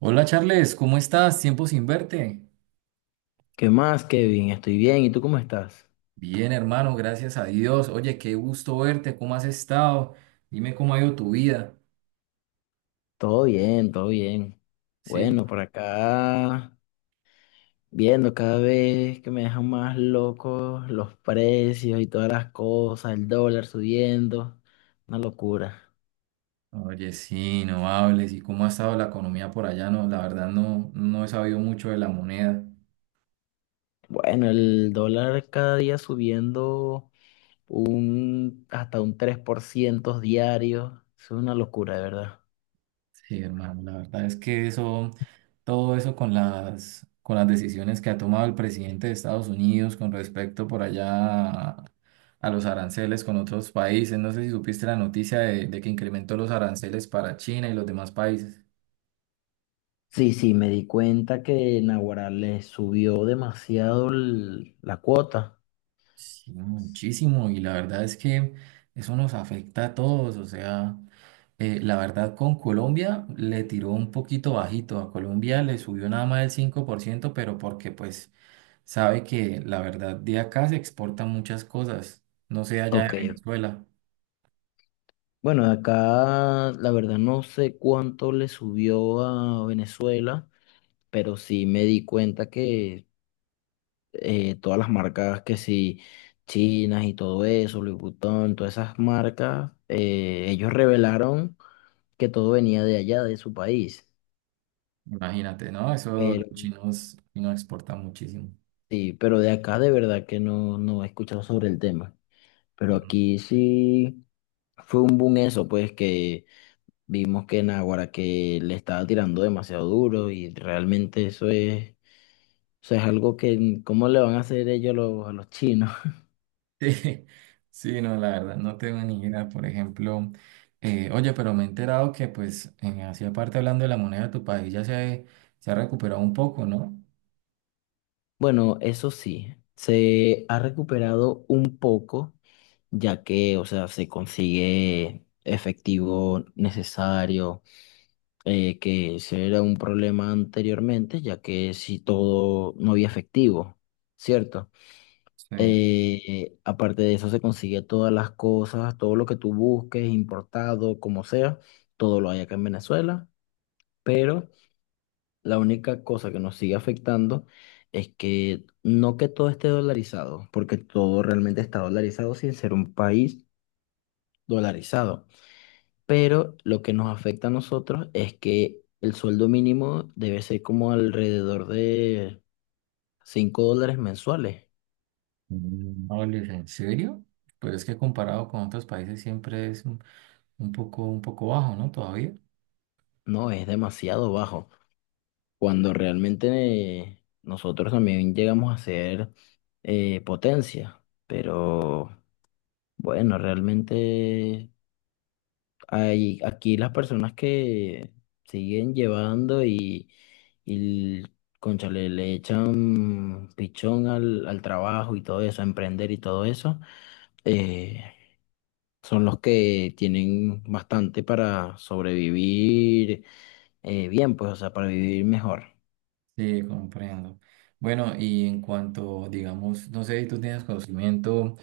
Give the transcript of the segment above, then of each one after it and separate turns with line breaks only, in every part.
Hola Charles, ¿cómo estás? Tiempo sin verte.
¿Qué más, Kevin? Estoy bien. ¿Y tú cómo estás?
Bien, hermano, gracias a Dios. Oye, qué gusto verte, ¿cómo has estado? Dime cómo ha ido tu vida,
Todo bien, todo bien.
¿sí?
Bueno, por acá, viendo cada vez que me dejan más locos los precios y todas las cosas, el dólar subiendo, una locura.
Oye, sí, no hables. ¿Y cómo ha estado la economía por allá? No, la verdad no he sabido mucho de la moneda.
Bueno, el dólar cada día subiendo un, hasta un 3% diario, es una locura, de verdad.
Sí, hermano, la verdad es que eso, todo eso con las decisiones que ha tomado el presidente de Estados Unidos con respecto por allá a los aranceles con otros países. No sé si supiste la noticia de que incrementó los aranceles para China y los demás países.
Sí, sí, me di cuenta que Naguará le subió demasiado la cuota.
Sí, muchísimo. Y la verdad es que eso nos afecta a todos. O sea, la verdad con Colombia le tiró un poquito bajito. A Colombia le subió nada más el 5%, pero porque pues sabe que la verdad de acá se exportan muchas cosas. No sé allá de
Ok,
Venezuela.
bueno, acá la verdad no sé cuánto le subió a Venezuela, pero sí me di cuenta que todas las marcas que sí, chinas y todo eso, Louis Vuitton, todas esas marcas, ellos revelaron que todo venía de allá, de su país.
Imagínate, ¿no? Eso los
Pero
chinos exportan muchísimo.
sí, pero de acá de verdad que no he escuchado sobre el tema. Pero aquí sí fue un boom eso, pues que vimos que Naguará que le estaba tirando demasiado duro y realmente eso es algo que, ¿cómo le van a hacer ellos a a los chinos?
Sí, sí, no, la verdad, no tengo ni idea. Por ejemplo, oye, pero me he enterado que, pues, en Asia, aparte hablando de la moneda de tu país, se ha recuperado un poco, ¿no?
Bueno, eso sí, se ha recuperado un poco, ya que, o sea, se consigue efectivo necesario, que ese era un problema anteriormente, ya que si todo no había efectivo, ¿cierto?
Sí.
Aparte de eso, se consigue todas las cosas, todo lo que tú busques, importado, como sea, todo lo hay acá en Venezuela, pero la única cosa que nos sigue afectando es que no que todo esté dolarizado, porque todo realmente está dolarizado sin ser un país dolarizado, pero lo que nos afecta a nosotros es que el sueldo mínimo debe ser como alrededor de $5 mensuales,
Mm. Ole, ¿en serio? Pues es que comparado con otros países siempre es un, un poco bajo, ¿no? Todavía.
no, es demasiado bajo. Cuando realmente nosotros también llegamos a ser potencia, pero bueno, realmente hay aquí las personas que siguen llevando y cónchale, le echan pichón al trabajo y todo eso, a emprender y todo eso, eh, son los que tienen bastante para sobrevivir, bien, pues, o sea, para vivir mejor.
Sí, comprendo. Bueno, y en cuanto, digamos, no sé si tú tienes conocimiento.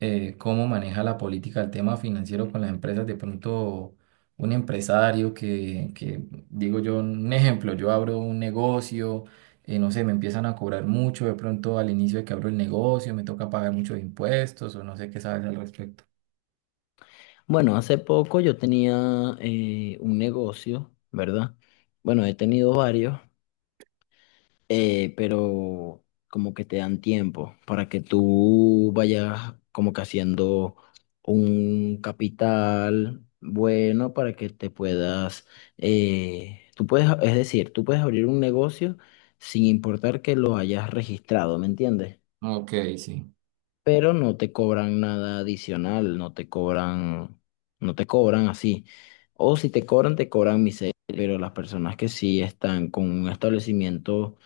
Cómo maneja la política el tema financiero con las empresas. De pronto, un empresario digo yo, un ejemplo, yo abro un negocio, no sé, me empiezan a cobrar mucho, de pronto al inicio de que abro el negocio, me toca pagar muchos impuestos o no sé qué sabes al respecto.
Bueno, hace poco yo tenía un negocio, ¿verdad? Bueno, he tenido varios, pero como que te dan tiempo para que tú vayas como que haciendo un capital bueno para que te puedas, es decir, tú puedes abrir un negocio sin importar que lo hayas registrado, ¿me entiendes?
Ok, sí.
Pero no te cobran nada adicional, no te cobran así. O si te cobran, te cobran miseria, pero las personas que sí están con un establecimiento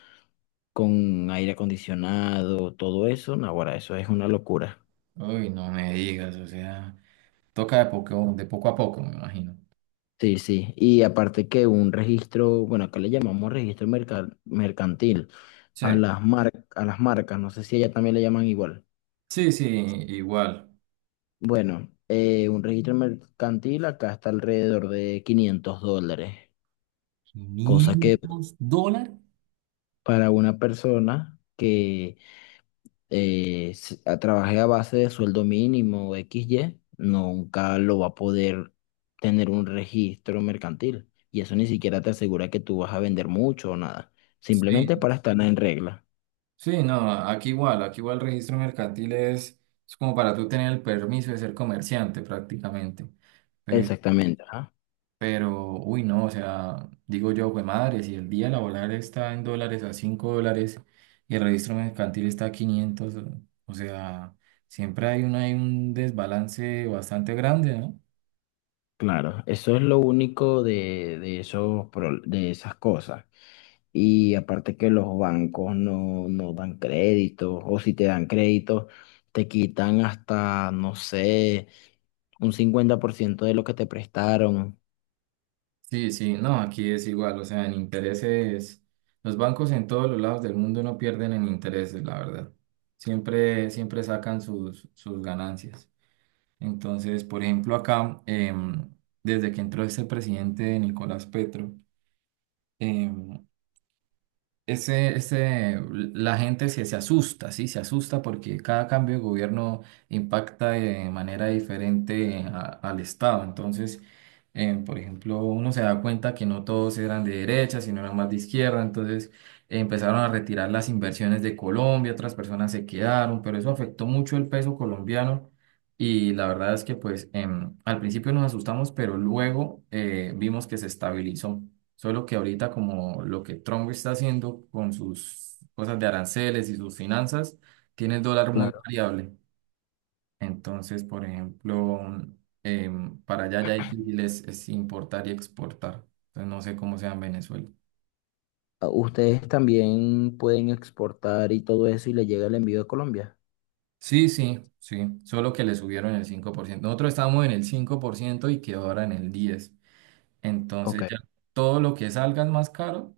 con aire acondicionado, todo eso, no, ahora eso es una locura.
Uy, no me digas, o sea, toca de poco a poco, me imagino.
Sí, sí. Y aparte que un registro, bueno, acá le llamamos mercantil
Sí.
a a las marcas, no sé si ella también le llaman igual.
Sí, sí, igual.
Bueno, un registro mercantil acá está alrededor de $500. Cosa que
¿500 dólares?
para una persona que trabaje a base de sueldo mínimo o X y nunca lo va a poder tener un registro mercantil. Y eso ni siquiera te asegura que tú vas a vender mucho o nada.
Sí,
Simplemente para estar en regla.
sí, no, aquí igual el registro mercantil es como para tú tener el permiso de ser comerciante prácticamente. Pero,
Exactamente, ajá.
pero, uy, no, o sea, digo yo, güey, madre, si el día laboral está en dólares a $5 y el registro mercantil está a 500, o sea, hay un desbalance bastante grande, ¿no?
Claro, eso es lo único esos, de esas cosas. Y aparte que los bancos no, no dan créditos, o si te dan créditos, te quitan hasta, no sé, un 50% de lo que te prestaron.
Sí, sí, no, aquí es igual, o sea, en intereses, los bancos en todos los lados del mundo no pierden en intereses, la verdad. Siempre sacan sus ganancias. Entonces, por ejemplo, acá, desde que entró este presidente Nicolás Petro, em, la gente se asusta, ¿sí? Se asusta porque cada cambio de gobierno impacta de manera diferente al Estado. Entonces, por ejemplo, uno se da cuenta que no todos eran de derecha, sino eran más de izquierda. Entonces, empezaron a retirar las inversiones de Colombia, otras personas se quedaron, pero eso afectó mucho el peso colombiano. Y la verdad es que, pues, al principio nos asustamos, pero luego vimos que se estabilizó. Solo que ahorita como lo que Trump está haciendo con sus cosas de aranceles y sus finanzas, tiene el dólar muy
Claro.
variable. Entonces, por ejemplo, para allá ya difícil es importar y exportar. Entonces, no sé cómo sea en Venezuela.
Ah, ustedes también pueden exportar y todo eso y le llega el envío de Colombia.
Sí, sí, sí. Solo que le subieron el 5%. Nosotros estábamos en el 5% y quedó ahora en el 10%.
Ok,
Entonces ya todo lo que salga es más caro,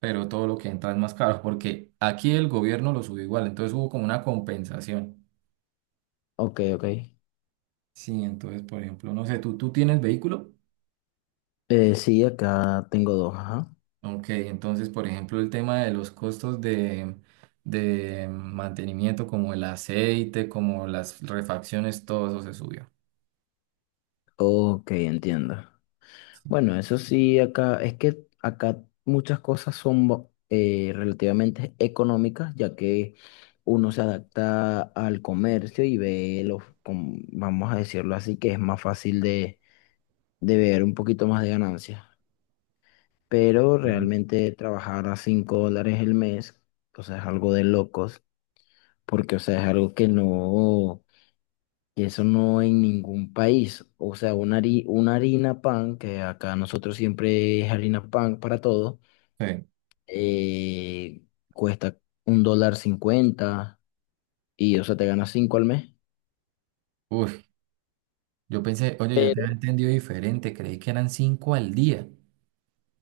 pero todo lo que entra es más caro, porque aquí el gobierno lo subió igual. Entonces hubo como una compensación.
ok.
Sí, entonces, por ejemplo, no sé, tú tienes vehículo.
Sí, acá tengo dos, ajá.
Ok, entonces, por ejemplo, el tema de los costos de mantenimiento, como el aceite, como las refacciones, todo eso se subió.
Ok, entiendo. Bueno, eso sí, acá es que acá muchas cosas son relativamente económicas, ya que uno se adapta al comercio y ve vamos a decirlo así, que es más fácil de ver un poquito más de ganancias. Pero
Sí.
realmente trabajar a $5 el mes, o sea, es algo de locos, porque, o sea, es algo que no, que eso no en ningún país. O sea, una harina pan, que acá nosotros siempre es harina pan para todo
Sí.
eh, cuesta $1.50 y, o sea, te ganas cinco al mes.
Uy, yo pensé, oye, yo te había
Pero
entendido diferente, creí que eran cinco al día.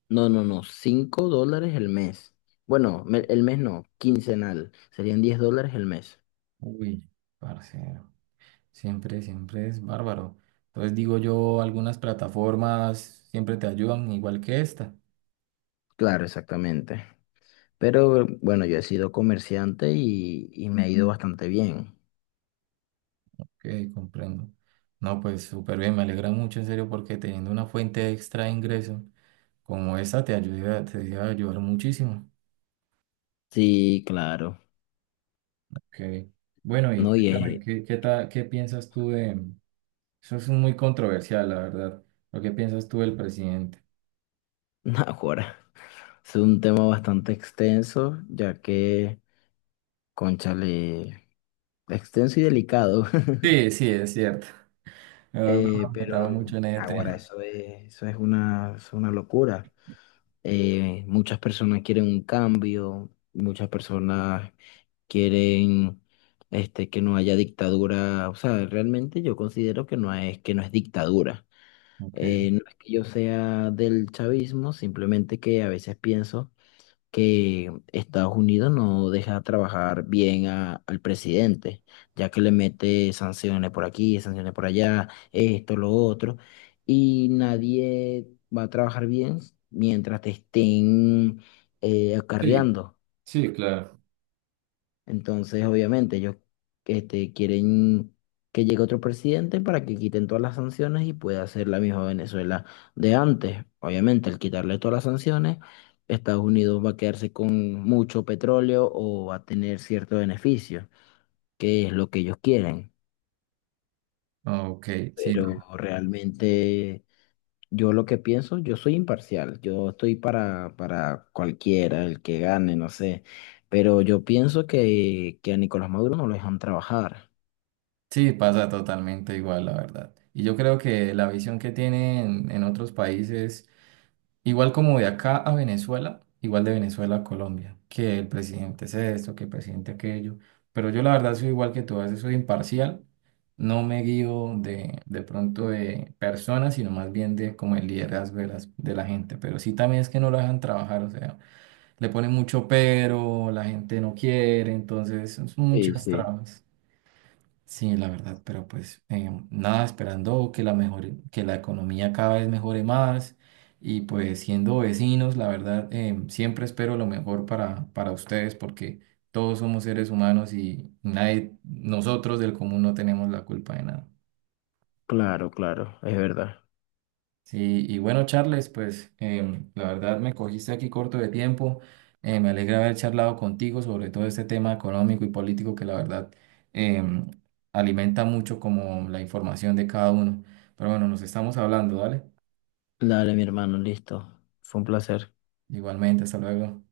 no, no, no, $5 el mes. Bueno, el mes no, quincenal. Serían $10 el mes.
Uy, parcero, siempre es bárbaro. Entonces digo yo, algunas plataformas siempre te ayudan, igual que esta.
Claro, exactamente. Pero bueno, yo he sido comerciante y me ha ido bastante bien.
Ok, comprendo. No, pues súper bien, me alegra mucho en serio porque teniendo una fuente extra de ingreso como esa te ayuda, te debe ayudar muchísimo.
Sí, claro.
Ok. Bueno, y
No, y
cuéntame,
es,
¿ qué piensas tú de... Eso es muy controversial, la verdad. ¿Lo que piensas tú del presidente?
ahora, es un tema bastante extenso, ya que, cónchale, extenso y delicado.
Sí, sí, es cierto. La verdad, no me
Pero
metaba mucho en ese
ahora
tema.
eso es una locura. Muchas personas quieren un cambio, muchas personas quieren este, que no haya dictadura. O sea, realmente yo considero que que no es dictadura.
Ok.
No es que yo sea del chavismo, simplemente que a veces pienso que Estados Unidos no deja trabajar bien al presidente, ya que le mete sanciones por aquí, sanciones por allá, esto, lo otro, y nadie va a trabajar bien mientras te estén
Sí,
acarreando.
sí, claro.
Entonces, obviamente, ellos este, quieren que llegue otro presidente para que quiten todas las sanciones y pueda hacer la misma Venezuela de antes. Obviamente, al quitarle todas las sanciones, Estados Unidos va a quedarse con mucho petróleo o va a tener cierto beneficio, que es lo que ellos quieren.
Ok, sí, no,
Pero realmente yo lo que pienso, yo soy imparcial, yo estoy para cualquiera, el que gane, no sé. Pero yo pienso que a Nicolás Maduro no lo dejan trabajar.
sí, pasa totalmente igual, la verdad. Y yo creo que la visión que tienen en otros países... Igual como de acá a Venezuela, igual de Venezuela a Colombia, que el presidente es esto, que el presidente aquello, pero yo la verdad soy igual que tú, a veces soy imparcial, no me guío de pronto de personas, sino más bien de como el liderazgo de la gente, pero sí también es que no lo dejan trabajar, o sea, le ponen mucho pero, la gente no quiere, entonces son
Sí,
muchas
sí,
trabas. Sí, la verdad, pero pues nada, esperando que la mejore, que la economía cada vez mejore más y pues siendo vecinos, la verdad, siempre espero lo mejor para ustedes porque todos somos seres humanos y nadie, nosotros del común no tenemos la culpa de nada.
claro, claro, es verdad.
Sí, y bueno, Charles, pues la verdad me cogiste aquí corto de tiempo. Me alegra haber charlado contigo sobre todo este tema económico y político que la verdad em, alimenta mucho como la información de cada uno. Pero bueno, nos estamos hablando, ¿vale?
Dale, mi hermano, listo. Fue un placer.
Igualmente, hasta luego.